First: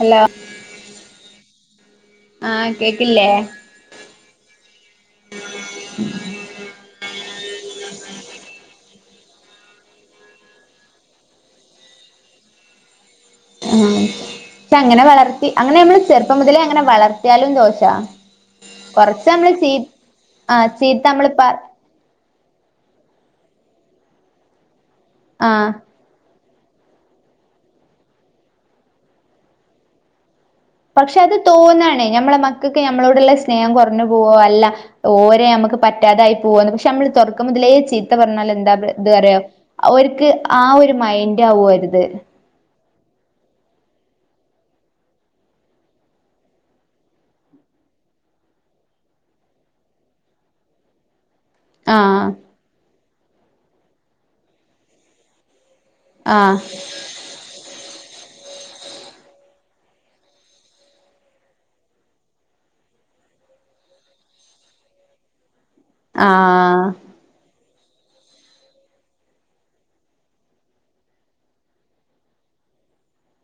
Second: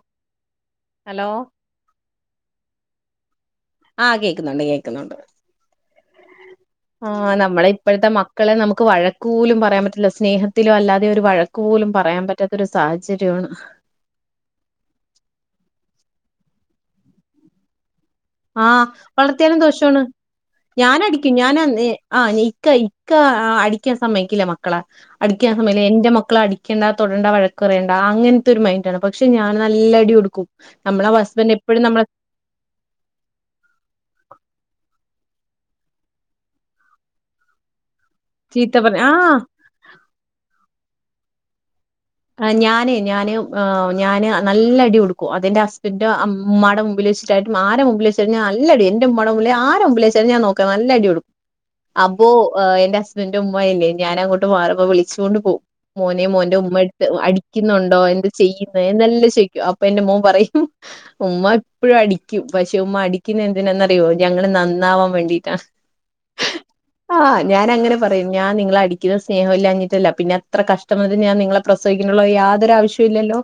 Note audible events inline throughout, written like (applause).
Hello hello ആഹ് കേക്കില്ലേ? ആഹ് കേക്കുന്നുണ്ട് കേക്കുന്നുണ്ട് ഉം ആഹ് നമ്മളെ ഇപ്പഴത്തെ മക്കളെ നമുക്ക് വഴക്കുപോലും പറയാൻ പറ്റില്ല സ്നേഹത്തിലോ അല്ലാതെയൊ ഒരു വഴക് ക്കോലും പറയാൻ പറ്റാത്തൊരു സാഹചര്യോണ് ആ പക്ഷെ അങ്ങനെ വളർത്തി അങ്ങനെ നമ്മള് ചെറുപ്പം മുതലേ അങ്ങനെ വളർത്തിയാലും ദോശ ആഹ് വളർത്തിയാലും ദോഷാണ് ആഹ് ചീത്ത നമ്മള് ഞാനടിക്കും പ ഞാനന്ന് ഏ ആ ഇക്ക ഇക്ക അടിക്കാൻ സമ്മയിക്കില്ല മക്കളെ അടിക്കാൻ ആഹ് സമ്മ എന്റെ മക്കള അടി ടിക്കണ്ട തൊടണ്ട വഴക്കുപറയണ്ട അങ്ങനത്തൊരു മൈൻഡാണ് പക്ഷെ ഞാൻ നല്ല അടി കൊടുക്കും നമ്മളെ പക്ഷെ അത് ഹസ്ബൻഡ് എപ്പോഴും തോന്നാണ് നമ്മളെ ഞമ്മളെ മക്കക്ക് ഞമ്മളോടുള്ള സ്നേഹം കുറഞ്ഞു പോവോ അല്ല ഓരെ നമ്മക്ക് പറ്റാതായി പോവോന്ന് പക്ഷെ നമ്മള് തുടക്കം മുതലേ ചീത്ത പറഞ്ഞാല് എന്താ ചീത്ത പറ ഇത് ആഹ് അറിയോ ഓരിക്ക് ആ ഒരു മൈൻഡ് ആകു ഓരത് ആ ഞാനേ ഞാന് ഞാന് നല്ല അടി കൊടുക്കും അതെന്റെ ഹസ്ബൻഡ് ഉമ്മാ ടെ മുമ്പിലെച്ചി യിട്ടും ആരെ മുമ്പിലച്ചാലും നല്ല അടി എന്റുമ്മടെ മുമ്പി ആരെ മുമ്പിലെച്ചാലും ഞാ നോക്കാ നല്ല അടി കൊടുക്കും അപ്പൊ ആഹ് എന്റെ ഹസ്ബന്റുമ്മ ഇല്ലേ ഞാന ങ്ങോട്ട് മാറുമ്പ വിളിച്ചോണ്ട് പോവും മോനെ ആഹ് മോന്റുമ്മ അ അടിക്കുന്നുണ്ടോ എന്ത് ചെയ്യുന്നെഎല്ലം ചോയിക്കും അപ്പൊ എന്റെ മോൻ പറയും ഉമ്മ എപ്പഴും അടിക്കും പക്ഷെ ഉമ്മ അടിക്കുന്ന എന്തിനാന്നറിയോ ഞങ്ങള് നന്നാവാൻ വേണ്ടിട്ടാണ് (unintelligible) ആഹ് ആഹ് ഞാനങ്ങെനെ പറയും ഞാൻ നിങ്ങളെ അടിക്കുന്ന സ്നേഹമില്ലാ ഞ്ഞിട്ടല്ല പിന്നെ അത്ര കഷ്ടം വന്നിട്ട് ഞാൻ നിങ്ങളെ പ്രസവിക്കനുള്ള യാതൊരു ആവശ്യോം ഇല്ലല്ലോ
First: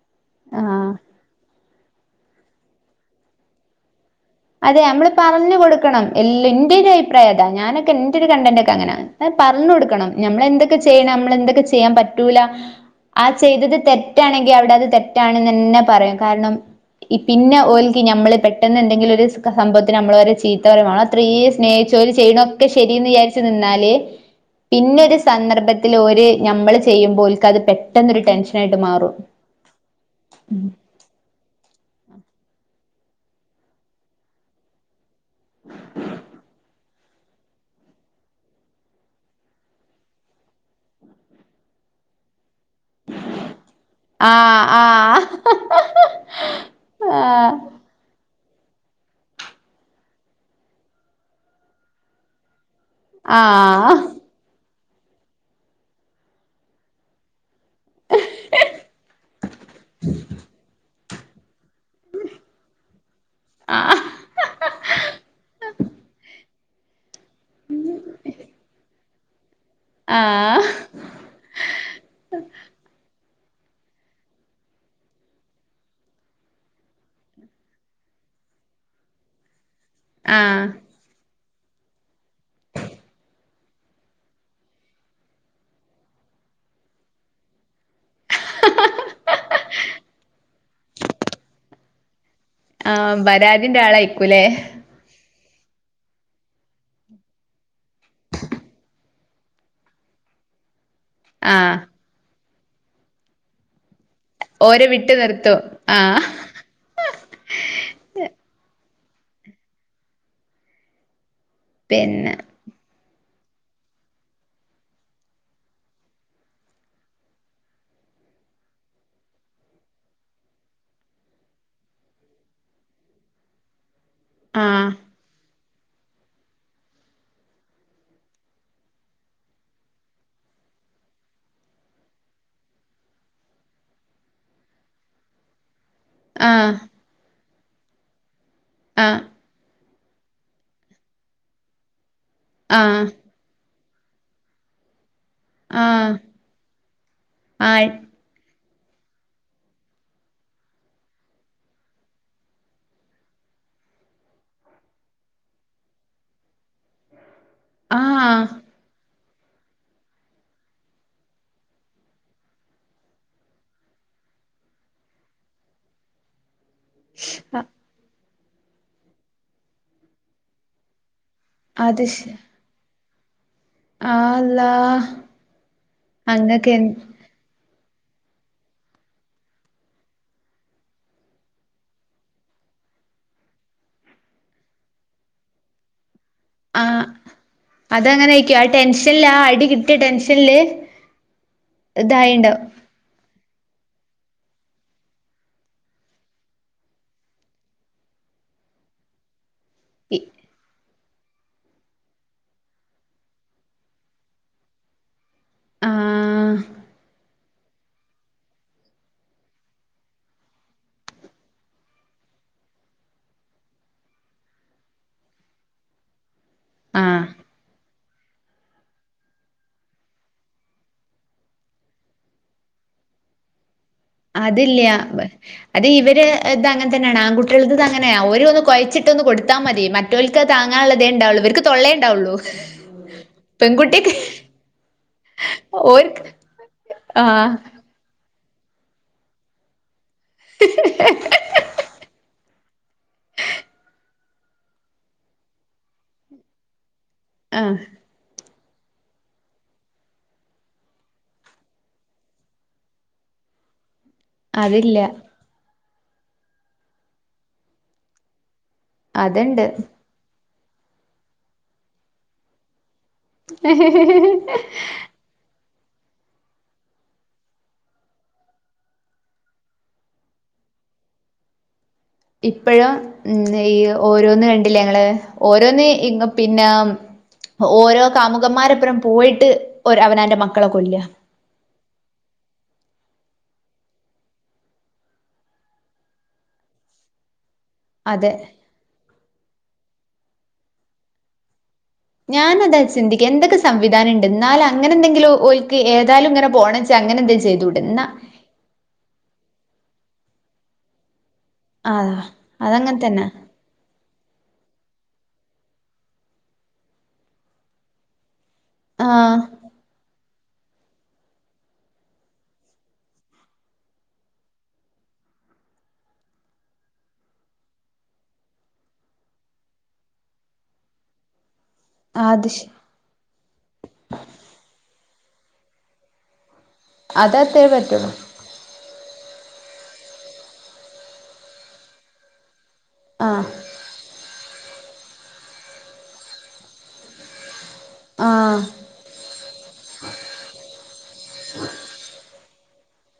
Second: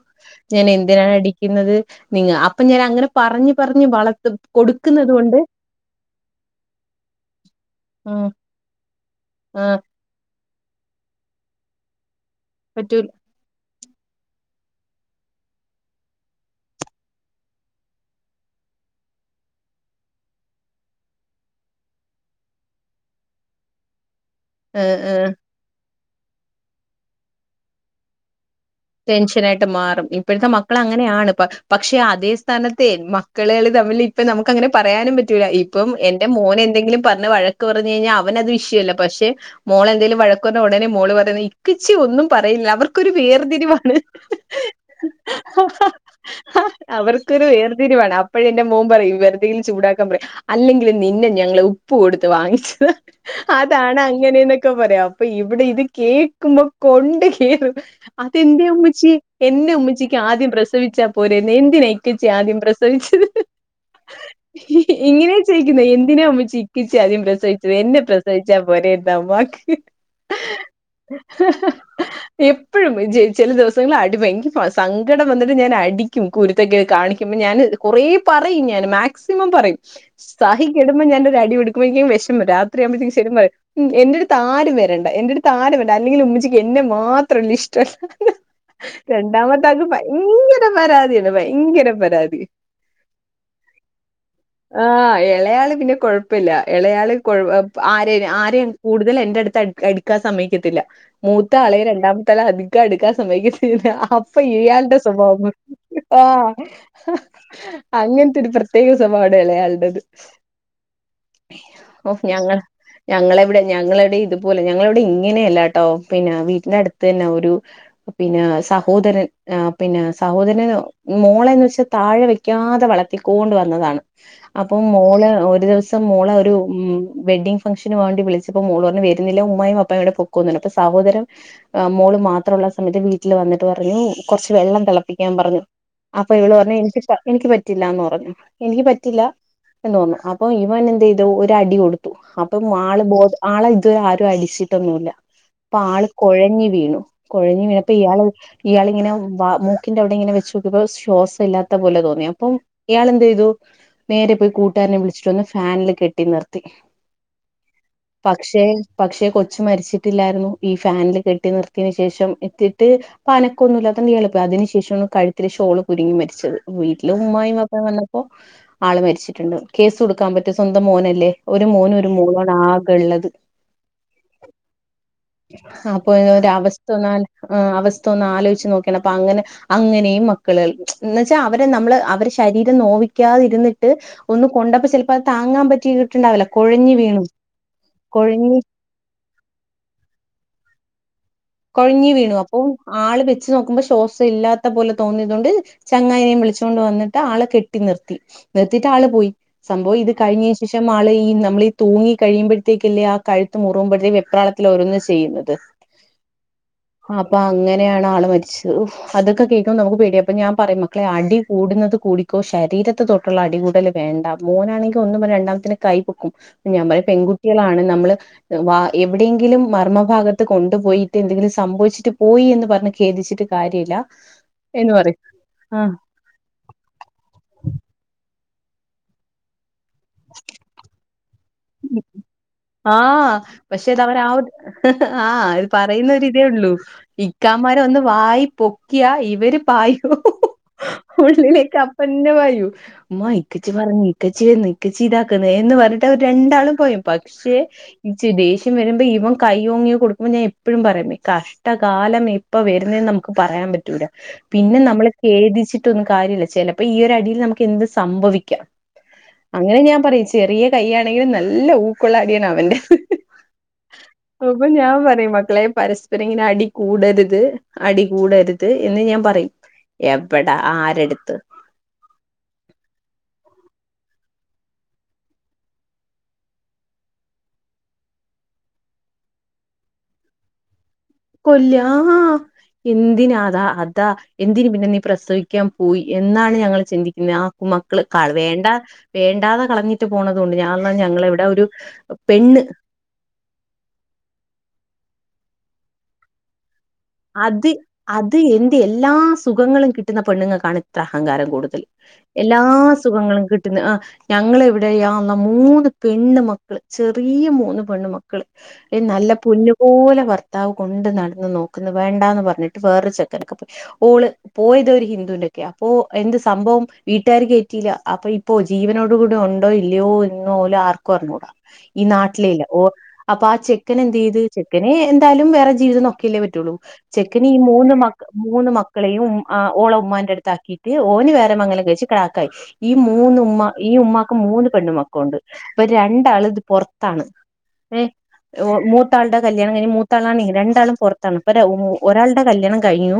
ഞാൻ ആഹ് എന്തിനാണ് അടിക്കുന്നത് നിങ്ങ അപ്പൊ ഞാൻ അങ്ങനെ പറഞ്ഞ് പറഞ്ഞ് വളത്തും അതെ നമ്മള് പറഞ്ഞു കൊടുക്കണം എല്ലു ന്റെ ഒരു അഭിപ്രായ താ ഞാനൊക്കെ എന്റെ ഒരു ആഹ് കണ്ടന്റൊക്കെ അങ്ങന പറഞ്ഞ് ആഹ് കൊടുക്കണം നമ്മള് എന്തൊക്കെ ചെയ്യണം നമ്മള് എന്തൊക്കെ ചെയ്യാൻ പറ്റൂല പറ്റു ആ ചെയ്തത് തെറ്റാണെങ്കി അവിടെ അത് തെറ്റാണന്നന്നെ പറയും കാരണം ഈ പിന്നെ ഓൽക്കി ഞമ്മള് പെട്ടെന്ന് എന്തെങ്കിലൊരി സംഭവത്തിന് നമ്മള് വരെ ചീത്ത പറീമ്പം അത്രീ സ്നേഹിച്ചോര് ചെയ്യണൊക്കെ ശരീ ന്ന് വിചാരിച്ചു നിന്നാല് (unintelligible) പിന്നൊരു ആഹ് സന്ദർഭത്തില് ഓര് നമ്മള് ചെയ്യുമ്പോൽ ക്ക് അത് പെട്ടെന്നൊരു ടെൻഷൻ- ടെൻഷനായിട്ട് മാറും ഇപ്പഴത്തെ മക്കള അങ്ങനെ യാണ് പക്ഷെ അതേ സ്ഥാനത്തെ മക്കളള് തമ്മില് ഇപ്പ നമുക്ക് അങ്ങനെ പറയാനും പറ്റ റ്റു ഇപ്പം എന്റെ മോനെന്തെങ്കിലും പറഞ്ഞ വഴക്ക് പറഞ്ഞ് കഴിഞ്ഞാ അവനത് വിഷയല്ല പക്ഷെ മോളെന്തേലും വഴക്കു റഞ്ഞ ഉടനെ മോള് പറയുന്നത് ഇക്കുച്ചി ഒന്നും പറയില്ല അവർക്കൊ തിരിവാണ് ആഹ് ആഹ് ഹ. അവർക്കൊരു ആഹ് വേർതിരിവാണ് അപ്പഴേന്റെ മോൻ പറയും വെർതെയിൽ ചൂടാക്കാ പറയും അല്ലെങ്കിലും നിന്നെ ഞങ്ങള് ഉപ്പ് കൊടുത്ത് വാങ്ങിച്ച് അതാണ് ആഹ് അങ്ങനെന്നൊക്കെ പറിം. അപ്പൊ ഇവിടെ ഇത് കേക്കുമ്പോ കൊണ്ട് കേറും അതെന്തെ ഉമ്മച്ചി എന്നെ ഉമ്മച്ചിക്ക് ആദ്യം പ്രസവിച്ചാ പോരായ്ന്നോ ന്തിനാ ഇക്കച്ചിയെ ആദ്യം പ്രസവിച്ചത് ആഹ് ഇങ്ങനെ ചോയ്ക്കുന്നെ എന്തിനാ ഉമ്മച്ചി ഇക്കച്ചിയെ ആദ്യം പ്രസവിച്ചത് എന്നെ പ്രസവിച്ചാ പോരായ്ന്നോ ഉമ്മാക്ക് ആഹ് എപ് എപ്പോഴും ചി ചെല ദിവസങ്ങളില് അടി ഭയയങ്കരാ. സങ്കടം വന്നിട്ട് ഞാൻ അടിക്കും കുരുത്തക്കേ കാണിക്കുബോ ഞാന് കൊറേ പറയും ഞാൻ. മാക്സിമം പറയും. ആഹ് സഹിക്കെടു ബൊ ഞാനൊരു അടി കൊടുക്കും. എനിക്ക് അങ്ങ് വിഷമാ രാത്രിയാകുമ്പഴത്തേകും ശരും പറയാ ഉം എന്റെട്ത്താരും വരണ്ട. എന്റെട്ത്താരും വരണ്ട അല്ലെങ്കിലും ഉമ്മിച്ചിക്ക് എന്നെ മാത്രല്ല ഇഷ്ട്ടല്ല രണ്ടാമത്തെ ആക്ക് ഭയങ്കര പരാതിയാണ് ഭയങ്കര പരാതി ആഹ്. പരാതിന്റെ ആളായികുലേ ആഹ് എളയാള് പിന്നെ കൊഴ്പ്പല്ല. എളയാള് കൊഴ് ആരേന ആരെ കൂടുതല് എന്റെ അട്ത്ത് അട്ക്കാൻ സമ്മയ്ക്കത്തില്ല. ആഹ് മൂത്തആളെയും രണ്ടാമത്തെ ആള് അധികം അട്ക്കാൻ സമ്മയ്ക്കത്തില്ലാ. അപ്‌ പൊ ഓരെ ഈയ്യാൾടെ വിട്ട് സ്വഭാവം. നിർത്തും ആഹ് അങ്ങൻത്തെ ഒരു പ്രത്യേക സ്വഭാവാണ് ഇളയാൾടേത് ഓഹ് പിന്നെ ഞങ്ങൾ ഞങ്ങളെവിടെ ഞങ്ങളെവിടെ ഇതുപോലെ ഞങ്ങളെവിടെ ഇങ്ങനെയല്ലാട്ടോ പിന്നെ വീട്ടിന്റെ അടുത്തന്നെ ഒരു പിന്നെ സഹോദരൻ ആഹ് പിന്നെ സഹോദരനൊ മോളെന്ന് വെച്ചാ താഴെ വെക്കാതെ വളത്തിക്കോണ്ട് വന്നതാണ്. അപ്പം ആഹ് മോള് ഒരു ദിവസ സം മോളെ ഒരു വെഡ്ഡിംഗ് ഫംഗ്ഷന് വേണ്ടി വിളിച്ചപ്പോ മോള്പർഞ്ഞു വര്ന്നില്ല ഉമ്മായും വാപ്പായൂടെ പോ ക്കോന്ന് പർഞ്ഞ്. അപ്പൊ സഹോദരൻ മോള് മാത് ത്രള്ള സമയത്ത് വീട്ടില് വന്നിട്ട് പറഞ്ഞു കൊർച്ച് വെള്ളം തെളപ്പിക്കാൻ പറഞ്ഞ് അപ്പൊ ഇവള് ആഹ് പറഞ്ഞ് എനിക്ക് പ എനിക്ക് പറ്റില്ലാന്ന് പറഞ്ഞ് എനിക്ക് ആഹ് പറ്റില്ല ന്ന് പർഞ്ഞു. അപ്പൊ ഇവനെന്തെയ്തു ഒരടി കൊടുത്തു. അപ്പം ആള് ആഹ് ബോധം ആളെ ഇത് വരെ ആരും അടിച്ചിട്ടൊന്നുല്ല. അപ്പൊ ആള് ആഹ് കൊഴഞ്ഞ് വീണു. കൊഴഞ്ഞ് ആയി വീണപ്പ ഇ യാള് ഇയാള് ഇങ്ങനെ വാ മൂക്കിന്റെ അവ്ടെ ഇങ്ങനെ വെച്ചോക്കിയപ്പൊ ശ്വാസംല്ലാത്ത പോലെ തോന്നി അപ്പൊ ഇയാളെന്തെയ്തു നേരെ പോയി കൂട്ടുകാരനെ വിളിച്ചിട്ട് വന്ന് ഫാനില് കെട്ടി നിർത്തി ആഹ് പക്ഷേ പക്ഷെ കൊച്ച് മരിച്ചിട്ടില്ലായിരുന്നു ഈ ഫാനില് കെട്ടി നിർത്തി യേന് ശേഷം എത്തിട്ട് ഇപ്പ അനക്കൊന്നു ഇല്ലാത്തോണ്ട് ഇയാള് പോയി. അതിനു ശേഷാണ് കഴുത്തില് ഷോള് കുരുങ്ങി മരിച്ചത് വീട്ടില് ഉമ്മായും വാപ്പായും വന്നപ്പോ ആള് മരിച്ചിട്ടുണ്ട് കേസ് കൊടുക്കാൻ പറ്റൊ സ്വന്തം മോനല്ലേ ഒരു മോനും അത് ഒരു ശെ മോളുവാണ് ആകെ ള്ളത് ആള്ളാ അപ്പോ ഒരു അങ്ങക്ക് ഒരവസ് എൻ ല് ആ അവസ്ഥ ഒന്ന് ആലോയ്ച്ച് നോക്കിയാണ്. അപ്പൊ അങ്ങനെ അങ്ങനെയും മക്കള്കൾ. ന്ന് വെച്ച അവരെ നമ്മള് അവരെ ശരീരം നോവിക്കാതിരുന്നിട്ട് ഒന്ന് കൊണ്ടപ്പോ ചെൽപ്പോ അത് താങ്ങാൻ പറ്റീട്ടുണ്ടാവൂല്ല ആഹ്. അത് അങ്ങനെയിക്കും ആ ടെൻഷൻല് ആ അടി കിട്ടിയ ടെൻഷൻല് കൊഴഞ്ഞ് വീണു. അപ്പൊ ആള് വെച്ച് നോക്കുമ്പോ ശ്വാസം ഇല്ലാത്ത പോലെ തോന്നിയതോണ്ട് ചങ്ങായിനിം വിളിച്ചോണ്ട് വന്ന്ട്ട് ആള് കെട്ടി നിർത്തി. നിർത്തിട്ട് ആള് പോയി സംഭവം ഇത് കഴിഞ്ഞ് ശേഷമാള് ഈ നമ്മളീ തൂങ്ങി കഴിയുമ്പഴ്ത്തേക്കല്ലേ ആ കഴുത്ത് മുറുകുമ്പഴ്ത്തേക്ക് വെപ്രാളത്തില് ഓരോന്ന് ചെയ്യുന്നത് ആഹ് അപ്പൊ അങ്ങനെയാണ് ആള് മരിച്ചത്. അതൊക്കെ കേക്കുമ്പോ നമുക്ക് പേടിയ. അപ്പൊ ഞാൻ പറയും മക്കളെ അടി കൂടുന്നത് കൂടിക്കോ ശരീരത്തെ തൊട് ട്ടുള്ള അടി കൂടല് വേണ്ട. മോനാണെങ്കി ഒന്ന് പറഞ്ഞ രണ്ടാമത്തെന് കൈ പൊക്കും ഞാൻ പറയും ആഹ് പെൺകുട്ട്യോളാണ്. നമ്മള് വാ എവിടെയെങ്കിലും മർമ ഭാഗത്ത് കൊണ്ട്പോയി ട്ട് എന്തെങ്കിലും സംഭവിച്ചിട്ട് പോയി എന്ന് പറഞ്ഞ് ഖേദിച്ചിട്ട് കാര്യല്ല അതില്ല്യ. അത് ഇവര് ഇത് അങ്ങനെതന്നെയാണ് ആൺകുട്ട്യാൾതിത് അങ്ങനെയ ഓര് ഒന്ന് കൊയച്ചിട്ടൊന്ന് കൊടു ത്താ മതി മറ്റോൽക്ക് അത് താങ്ങാനുള്ളതേണ്ടാവുള്ളൂ ഇവര്ക്ക് തൊള്ളേണ്ടാവുള്ളു. ആഹ് പക്ഷേ അത് അവര് ആ ഒരു ആ ഇത് പറയുന്ന ഓര്ക്ക് ഒരിതേ ഉള്ളൂ. ആഹ് ഇക്കാമാരൊന്ന് വായി പൊക്കിയാ ഇവര് പായും. ഉള്ളിലേക്ക് അപ്പന്നെ പായൂ. മ്മാ ഇക്കച്ചി പറഞ്ഞു ഇക്കച്ചി വര്ന്ന് ഇക്കച്ചി ഇതാക്കുന്നു എന്ന് പറഞ്ഞിട്ട് അവര്. രണ്ടാളും പായും പക്ഷെ ആഹ് ച്ചി ദേഷ്യം വരുമ്പോ ഇവൻ കൈയോങ്ങി കൊടുക്കുമ്പോൾ ഞാൻ എപ്പോഴും പറയും കഷ്ടകാലം എ പ്പൊ വരുന്നേന്ന് നമുക്ക് പറയാൻ പറ്റൂല. പിന്നെ അതില്ല നമ്മള് ഖേദിച്ചിട്ടൊന്നും കാര്യല്ല ചെലപ്പൊ ഈ ഒരു അടിയിൽ നമുക്ക് എന്തും സംഭവിക്കാം. അതുണ്ട് അങ്ങനെ ഞാൻ പറയും ചെറിയ കയ്യാണെങ്കിലും നല്ല ഊക്കൊള്ളടിയാണ് അവന്റെ. അപ്പൊ ഞാൻ പറയും മക്കളെ പരസ് പരം ഇങ്ങനെ അടി കൂടരുത്, അടികൂടരുത് എന്ന് ഞാൻ പറയും. എവടാ ആരെടുത്ത്. ഇപ്പഴ് ഈ ഓരോന്നും കണ്ടില്ലേ ങ്ങള് ഓരോന്ന് ഇ പിന്നെ. ഓരോ കാമുകന്മാരപ്പൊരം പോയിട്ട് അവനാന്റെ മക്കളെ കൊല്ല. കൊല്ലാ ആഹ്. എന്തിനാതാ അതാ എന്തിന് പിന്നെ നീ പ്രസവിക്കാൻ പോയി എന്നാണ് ഞങ്ങള് ചിന്തിക്കുന്നേ ആഹ്. മക്കള് അതെ വേണ്ടാ വേണ്ടാതെ കളഞ്ഞിട്ട് പോണതുംണ്ട് ഞൻ ഞങ്ങള ഇവിടെ ഒരു. ഞാന പെണ്ണ് അതാ ചിന്തിക്ക എന്തൊക്കെ സംവിധാനം ഉണ്ട് എന്നാൽ അങ്ങനെ എന്തെങ്കിലും ഒല്ക്ക് ഏതായാലും ഇങ്ങനെ പോണം. അത് അത് എന്റെ എല്ലാ സുഖങ്ങളും കിട്ടുന്ന പെണ്ണുങ്ങൾക്കാണ് ഇത്ര അഹങ്കാരം കൂടുന്നത്. ആ എല്ലാ അതങ്ങനെ തന്നെ സുഖങ്ങളും കിട്ടുന്ന ആഹ്. ഞങ്ങള് ഇവിടെ യാ അള്ളാ മൂന്ന് പെണ്ണ് മക്കള് ചെറിയു മൂന്ന് പെണ്ണ് മക്ക. ക്കൾ എ ആ നല്ല പൊന്നുപോലെ ഭർത്താവ് കൊണ്ട് നടന്ന് നോക്ക. ന്ന് വേണ്ടാന്ന് പറഞ്ഞിട്ട് വേറ ചെക്കനൊക്ക് പോയി ഓള്. പോയത് ഒരു ഹിന്ദുവിന്റെക്കെ അപ്പൊ എന്ത് സംഭവം വീട്ടുകാർ കേറ്റിയില്ല അപ്പൊ. ഇപ്പോ ജീവനോടു കൂടി ഉണ്ടോ ഇല്ലയോ എന്ന് പോലും ആർക്കും അറിഞ്ഞൂടാ. ഈ അത് നാട്ടിലേ ഇല്ല ശരി ഓ അപ്പൊ ആ ചെക്കൻ എന്ത് ചെയ്ത് ചെക്കന് എന്തായാലും വേറെ ജീവിതം നോക്കെയില്ലേ പറ്റ. റ്റൂള്ളൂ. ചെക്കന് ഈ അതത്രേ മൂന്ന് മ. പറ്റുള്ളൂ മൂന്ന് മക്കളെയും ഉംഹ് ആ ഓള ഉമ്മാൻന്റെടുത്താക്കിയിട്ട് ഓന് വേറെ മംഗംലം കഴിച്ച് കെടാക്കായി. ഈ ആ മൂന്ന് ഉമ്മ ഈ ഉമ്മാക്ക് മൂന്ന് പെണ്ണുമക്കളുണ്ട്. ഇവർ രണ്ടാളും പൊറത്താണ്. ഏഹ് ആ ഓ മൂത്താളുടെ കല്യാണം കഴിഞ്ഞ് മൂത്താളാണി രണ്ടാളും പൊറത്ത്. ത്താണ്. ഒരാളുടെ കല്യാണം കഴിഞ്ഞു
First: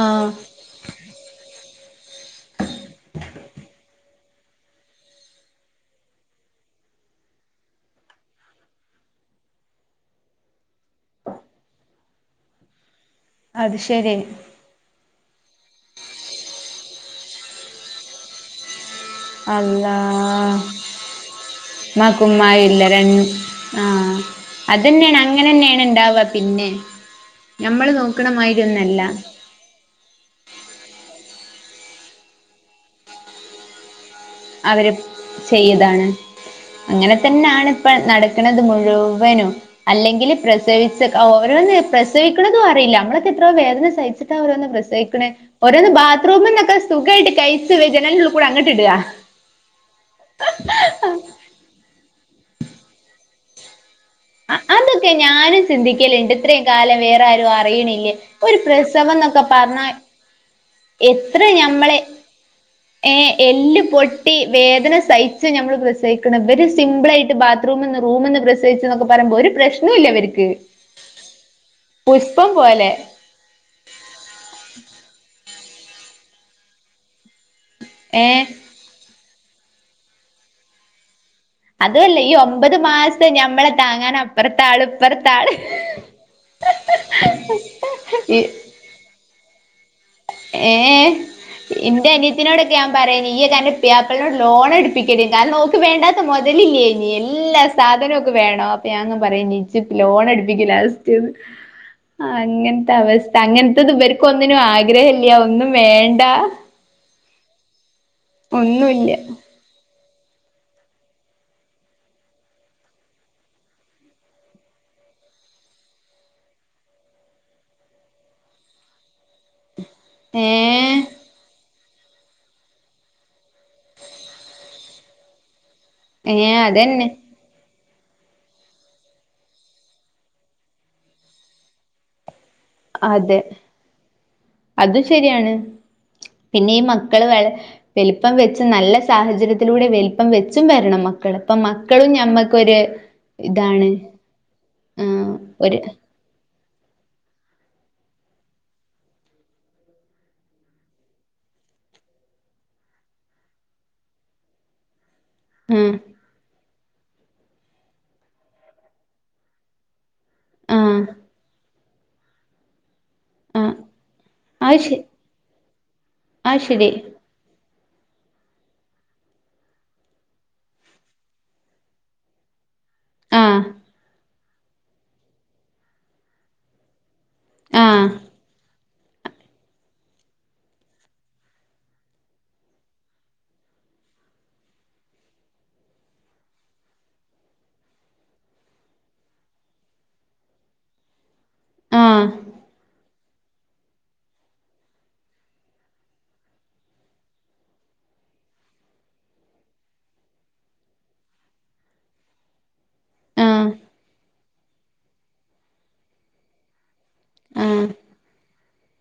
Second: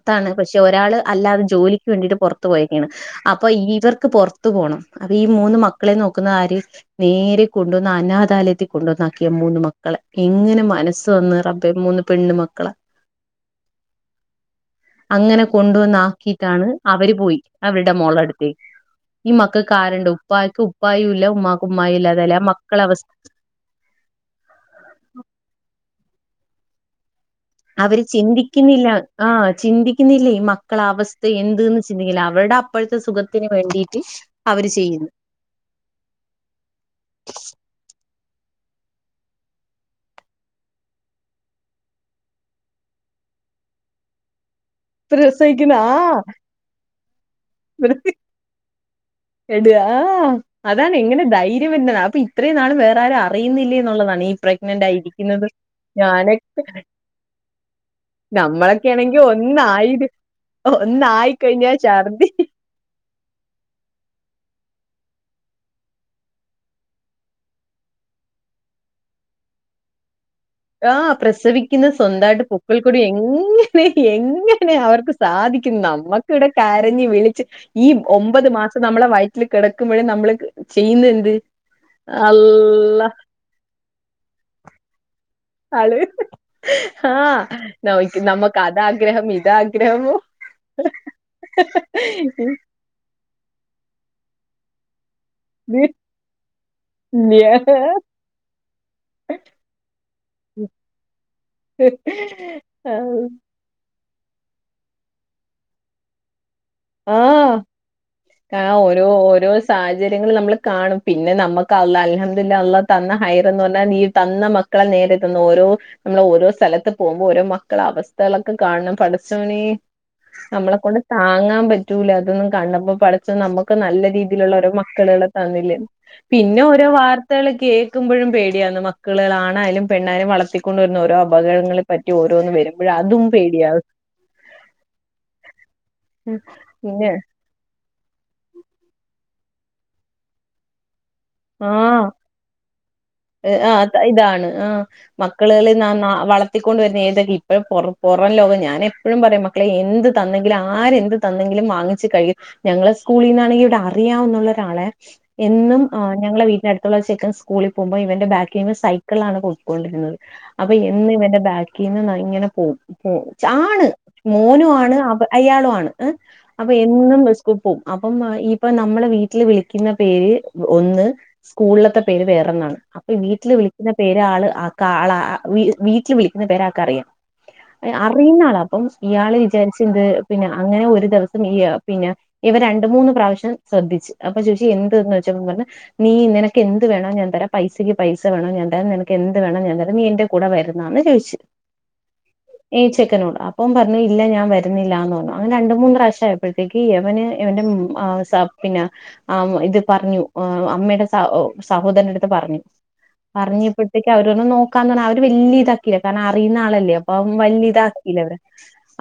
ആ പക്ഷെ ഒരാൾ അല്ലാതെ ജോലിക്ക് വേണ്ടിട്ട് പൊറ്ത്ത് പോയേക്കാണ്. അപ്പൊ ഇ ഇവർക്ക് പൊറ്ത്തു പോണം അപ്പൊ ഈ മൂന്ന് മക്കളേം നോക്കുന്നത് ആര്. നേരെ കൊണ്ടുവന്ന് അനാഥാലയത്തിൽ കൊണ്ടുവന്നാക്കി ആ മൂന്ന് മക്കളെ എങ്ങനെ മനസ്സ് വന്ന് റ. ബ്ബേ മൂന്ന് പെണ്ണ്മക്കളേ. അത് ശരി. അങ്ങനെ കൊണ്ടുവന്നാക്കിട്ടാണ് അവര് പോയി അവരുടെ മോളടുത്തേക്ക്. ഈ മക്കക്ക് അള്ളാ ആരുണ്ട് ഉപ്പായക്ക് ഉപ്പായും ഇല്ല ഉമ്മാക്ക് ഉമ്മായും ഇല്ലാതായീലേ ആ മക്കള അവസ്ഥ. ആഹ് അതന്നെയാണ് അങ്ങനെന്നെയാണ് ണ്ടാവ പിന്നെ. ഞമ്മള് അവര് നോക്കണ മാതിരി ചിന്തിക്കുന്നില്ല ഒന്നല്ല ആഹ് ചിന്തിക്കുന്നില്ലേ മ. ക്കള അവസ്ഥ എന്ത്ന്ന് ചിന്തിക്കുന്നില അവരുടെ അപ്പഴത്തെ സുഖത്തിന് വേണ്ടീട്ട്. അവര് ചെയ്താണ് അങ്ങനെ തന്നെ ആണ്. ഇപ്പ നടക്കുന്നത് മുഴുവനും. അല്ലെങ്കിൽ പ്രസവിച്ച ഓരോന്ന് പ്രസവിക്കുന്നതും അറിയില്ല നമ്മളൊക്കെ എത്ര വേദന സഹിച്ചിട്ടാണ് ഓരോന്ന് പ്രസ. സവിക്ക്ണ് പ്രസവിക്കുന്ന ഓരോ ന്ന് ആഹ് ബാത്റൂമന്നൊക്കെ സുഖായിട്ട് കഴിച്ച് വ ജനൽന്റെ ഉള്ള്കൂടെ അങ്ങട്ടിട. ഇട ആഹ് അതാണ് എങ്ങനെ ധൈര്യം വര്ന്ന്ന്ന അപ്പൊ ഇത്രയും നാളും വേറെ ആരും അറിയുന്നില്ലേ എന്നുള്ളതാണ്ണീ. അ- പ്രഗ്നന്റ് അതൊക്കെ ആയിരിക്കുന്നത്. ഞാനും ചിന്തിക്കലുണ്ട് ഞാനൊക്കെ ഇത്രയും കാലം വേറെ ആരും അറിയണില്ലേ ഒരു നമ്മളൊ. എനിക്ക് പ്രസവം ആണെങ്കിൽ എന്നൊക്കെ പറഞ്ഞാൽ ഒന്നായിന് ഒന്നായി കഴിഞ്ഞാൽ ഛർദി. ഏഹ എല്ല് പൊട്ടി വേദന സഹിച്ച് നമ്മൾ പ്രസവിക്കണ് ഇവര് സിമ്പിൾ ആയിട്ട് ബാ റൂമ്ന്ന് റൂമ്ന്ന് പ്രസവിച്ചു എന്നൊക്കെ പറയ്പോ ഒരു പ്രശ്നവും ഇല്ല ഇവര്ക്ക്. ആഹ് പ്രസവിക്കുന്ന സ്വന്തമായിട്ട് പുക്കൾ പോലെ കുടി എങ്ങ എങ്ങനെ അവർക്ക് സാധിക്കും നമ്മക്കി ഇവ്ടെ കരഞ്ഞു വിളിച്ച്. ഈ ഏ ഒമ്പത് മാസം നമ്മളെ വയറ്റില് കിടക്കുമ്പോഴേ നമ്മള് ചെയ്യുന്നു എന്ത്? അതുഅല്ല ഈ ഒമ്പത് അള്ള മാസം ഞമ്മളെ താങ്ങാന അപ്പറത്താള് ഇപ്പറത്താള്. അളു ആഹ നമ്മക്കദാ ആഗ്രഹം ഇതാക് ഏഹ് ഇന്റെ അനിയത്തിനോടൊക്കെ ഞാൻ പറയ്ന് ഇയ്യാക്കെ അന് പിയാപ്പിളനോട് ലോൺ എടു തിക്ക കാരണം ഓക്ക് വേണ്ടാത്ത മുതലില്ലേയ്നി എല്ലാ സാധനവും ഓക് വേണോ അപ്പ ഞാനിങ്ങനെ പറയേനി ചിപ് ലോണെടുപ്പിക്കും ലാസ്റ്റ് ദ്അങ്ങനത്തെ അവസ്ഥ അങ്ങനത്തത് ഇവര് ഒന്നിനും ആഗ്രഹമില്ല ഒന്നും വേണ്ട. ആഹ് ആഹ് ഓരോ ഒന്നുല്ല ഓരോ സ് സാഹചര്യങ്ങൾ നമ്മൾ കാണും പിന്നെ നമുക്ക് അള്ള അൽഹംദുലില്ലാ അള്ള തന്ന ഹൈർ എന്ന് പറഞ്ഞാൽ നീ തന്ന മ ക്കളെ നേരെ തന്ന് ഓരോ നമ്മള് ഓരോ സ്ഥലത്ത് പോകുമ്പോൾ ഓരോ മക്കളെ അവസ്ഥകളൊക്കെ കാണണം പട ച്ചോനേ ഏ നമ്മളെ കൊണ്ട് താങ്ങാൻ പറ്റ റ്റൂല അതൊന്നും കണ്ടണപ്പോ പടച്ചോൻ നമ്മുക്ക് നല്ല രീതിയിലുള്ള ഓരോ മക്കളേളെ തന്നില്ലേ? ഏ പിന്നെ ഓരോ അതന്നെ വാർ ത്തേള് കേൾക്കുമ്പൊഴും പേടിയാന്ന് മക്കളേള് ആണായാലും പെണ്ണായാലും വളർത്തിക്കൊണ്ടുവരുന്ന ഓരോ അപകടങ്ങളെ പറ്റി ഓരോന്ന് വരും. അതെ അതും ശരിയാണ് പിന്നെ ഇ ഈ മക്കൾ വെ വലുപ്പം വെച്ച് നല്ല സാഹചര്യത്തിലൂടെ വലിപ്പം വെച്ചും വരണം മക്കള്. അപ്പൊ ആഹ് മക്കളും നമ്മക്കൊരു ആഹ് ഇതാണ് ആ ഒരു മക്കളേളീം നന വള ത്തിക്കൊണ്ട് വരുന്ന ഏതൊ ഇപ്പഴും പുറം ലോകം ഞാനെപ്പോഴും പറയും മക്കളെ എന്ത് തന്നെങ്കിലും ആരെന്ത് തന്നെങ്കിലും വാങ്ങിച്ച് കഴി ഞങ്ങളെ സ്കൂളി ന്നാണെങ്കിൽ ഇവിടെ അറിയാവുന്നുള്ളൊരാളെ എന്നും ആഹ് ആ ഞങ്ങള വീട്ടിനടുത്തുള്ള ചെക്കൻ സ്കൂളിൽ പോകുംപോ ഇവന്റെ ബാക്കീന്ന് സൈ ക്കള്ലാണ് പോയ്ക്കൊണ്ടിരുന്നത് അപ്പൊ ആഹ് എന്ന് ഇവന്റെ ബാക്കീന്ന് ഇങ്ങനെ പോവും പോ ച്ച ആഹ് ആണ് മോനു അത് ശ ആണ് അവ അയാളു ആണ് ഇഹ് അത് അപ്പൊ ശരി. എന്നും സ് പ്പും അപ്പം ഇപ്പൊ നമ്മളെ വീട്ടില് വിളിക്കുന്ന പേര്. ഒ ഒന്ന് സ്കൂളിലത്തെ പേര് വേറൊന്നാണ് അപ്പൊ വീട്ടിൽ ആഹ് വിളിക്കുന്ന പേര് ആള് ആ കാളാ വീ വീട്ടിൽ വിളിക്കുന്ന പേരാക്കറിയാം ആഹ് അറിയുന്ന ആളാ അപ്പം. ഇയാള് വിചാരിച്ചെന്ത് പിന്നെ അങ്ങനെ ഒരു ദിവസം ഈ യാ പിന്നെ. ഇവൻ രണ്ട് മൂന്ന് പ്രാവശ്യം ശ്രദ്ധിച്ച് അപ്പൊ ചോയ്ച്ച് എന്ത്ന്നൊയ്ച്ചപ്പൊ പറഞ്ഞ് ഹ്. നീ നിനക്കെന്ത് വേണോ ഞാൻ തരാം പൈസക്ക് പൈസ വേണോ ഞാൻ തരാം നിനക്ക് എന്ത് വേണം ഞാൻ തരാം നീ എന്റ് കൂടെ വരുന്നോന്ന് ചോയ്‌ച്ച് ആഹ് ഈ ചെക്കനോട് അ ഓം പറഞ്ഞു ഇല്ല ഞാൻ വരുന്നില്ലാന്ന് പറഞ്ഞു അങ്ങനെ രണ്ട് മൂന്ന് പ്രാവശ്യം ആയപ്പോഴത്തേക്ക് എവന് ഇവന്റെ മ് ആഹ് സ പിന്നെ ആ വ് ഇത്. പറഞ്ഞു അമ്മയുടെ സഹോദരന്റെ അടുത്ത് പറഞ്ഞു ആഹ് പറഞ്ഞപ്പോഴത്തേക്ക് അവ ര്ന്ന് നോക്കാന്ന് പറഞ് അവര് വല്ലീ താക്കീല്ല കാരണം അറിയുന്ന ആളല്ലേ അപ്പൊ വലി ആഹ് ഇതാക്കിയില്ലേ അവര്.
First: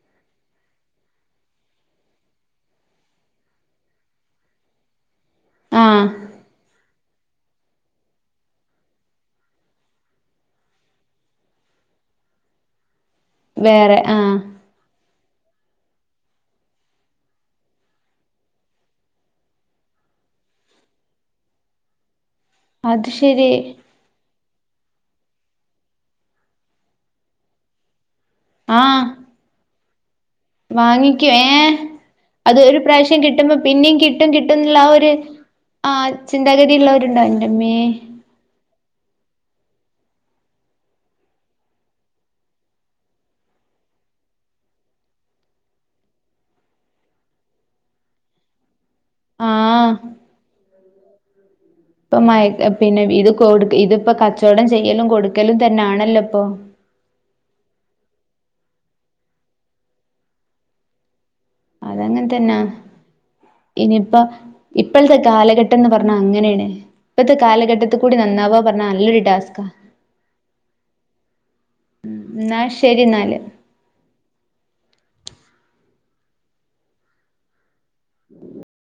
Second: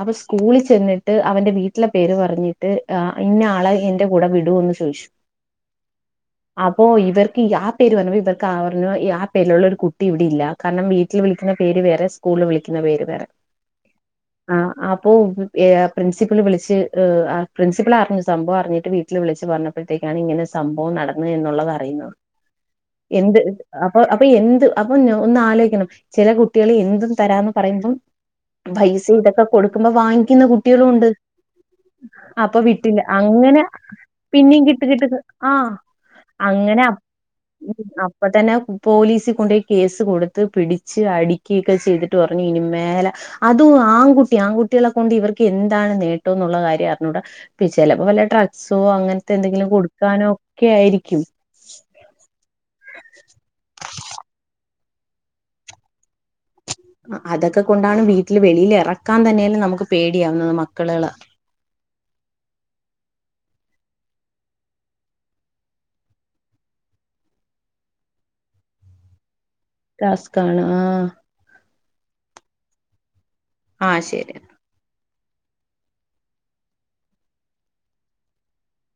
അപ്പൊ സ്കൂളിൽ ചെന്നിട്ട് അവന്റെ വീട്ടിലെ പേര് പറഞ്ഞിട്ട് ആ ഇന്ന ആളെ എന്റെ കൂടെ വിടോന്ന് ചോയ്ച്ചു. ആഹ്. അപ്പൊ ഇവർക്ക് ഇ ആ പേര് പറഞ്ഞപ്പൊ ഇവർക്ക് ആ വർഞ്ഞു ഇ ആ പേരിലുള്ള ഒരു കുട്ടി ഇവിടെ ഇല്ലാ. കാരണം വീട്ടിൽ വിളിക്കുന്ന പേര് വേറെ സ്കൂളിൽ വിളിക്കുന്ന പേര് വേറെ വേറെ ആഹ്. അപ്പൊ വ് ഏ പ്രിൻസിപ്പിൾ വിളിച്ച് ഈ ആ പ്രിൻസിപ്പിൾ അറിഞ് സംഭവം അറിഞ്ഞിട്ട് വീട്ടിൽ വിളിച്ച് പറഞ്ഞ. പ്പോഴത്തേക്കാണ് ഇങ്ങനെ സംഭവം നടന്ന് എന്നുള്ളത് അറിയുന്നത് അത് എന്ത് ശരി. അ ഓ അപ്പോ എന്ത് അപ്പൊന്ന് ഒന്ന് ആലോയ്ക്കണം. ചെലേ കുട്ട്യാള് എന്തും തരാന്ന് പറയുമ്പോ. ആഹ് പൈസീം ഇതൊക്കെ കൊടുക്കുമ്പോ വാങ്ങിക്കുന്ന കുട്ട്യേളും ഉണ്ട്. വാങ്ങിക്കും ഏ അപ്പൊ അത് ഒരു വിട്ടില്ല പ്രാവശ്യം കിട്ടുമ്പോ അങ്ങനെ പിന്നെയും കിട്ടും പിന്നെയും കിട്ടുംന്നുള്ള കിട്ട് ആ കിട്ട് ഒരു ആഹ് ആ അങ്ങനെ അപ് ചിന്താഗതിയുള്ളവരുണ്ടോ എന്റമ്മേ അപ് അപ്പൊ തന്നെ പോലീസിൽ കൊണ്ടോയി കേസ് കൊടുത്ത് പിടിച്ച് അടുക്കിക്കെ ചെയ്തിട്ട് പറഞ്ഞു ഇനിമേല അതും ആൺകുട്ടി ആൺകുട്ടികളെ കൊണ്ട് ഇവർക്ക് എന്താണ് നേട്ടം എന്നുള്ള കാര്യം അറിഞ്ഞൂട ചെലപ്പോ വല്ല ഡ്രഗ്സോ അങ്ങനത്തെ എന്തെങ്കിലും ആഹ് കൊടുക്കാനോ ഒക്കെ ആയിരിക്കും ഇപ്പൊ മ പിന്നെ ഇത് കൊടു ഇതിപ്പോ കച്ചവടം ചെയ്യലും കൊടുക്കലും തന്നൊണല്ലോ ഇപ്പൊ അതൊക്കെ കൊണ്ടാണ് വീട്ടില് വെളിയിൽ ഇറക്കാൻ തന്നെ നമുക്ക് പേടിയാവുന്നത് മക്കളുകളെ അതങ്ങനെ തന്നെ ഇനിയിപ്പ ഇപ്പോളെത്തെ കാലഘട്ടം എന്ന് പറഞ്ഞാ അങ്ങനെയാണ് ഇപ്പഴത്തെ കാലഘട്ടത്തി കൂടി നന്നാവാന്ന് പറഞ്ഞാ നല്ലൊരു ടാസ്ക ടാസ്കാണ് ആഹ് എന്നാൽ ശരി എന്നാല് ആഹ് ശരി ഉം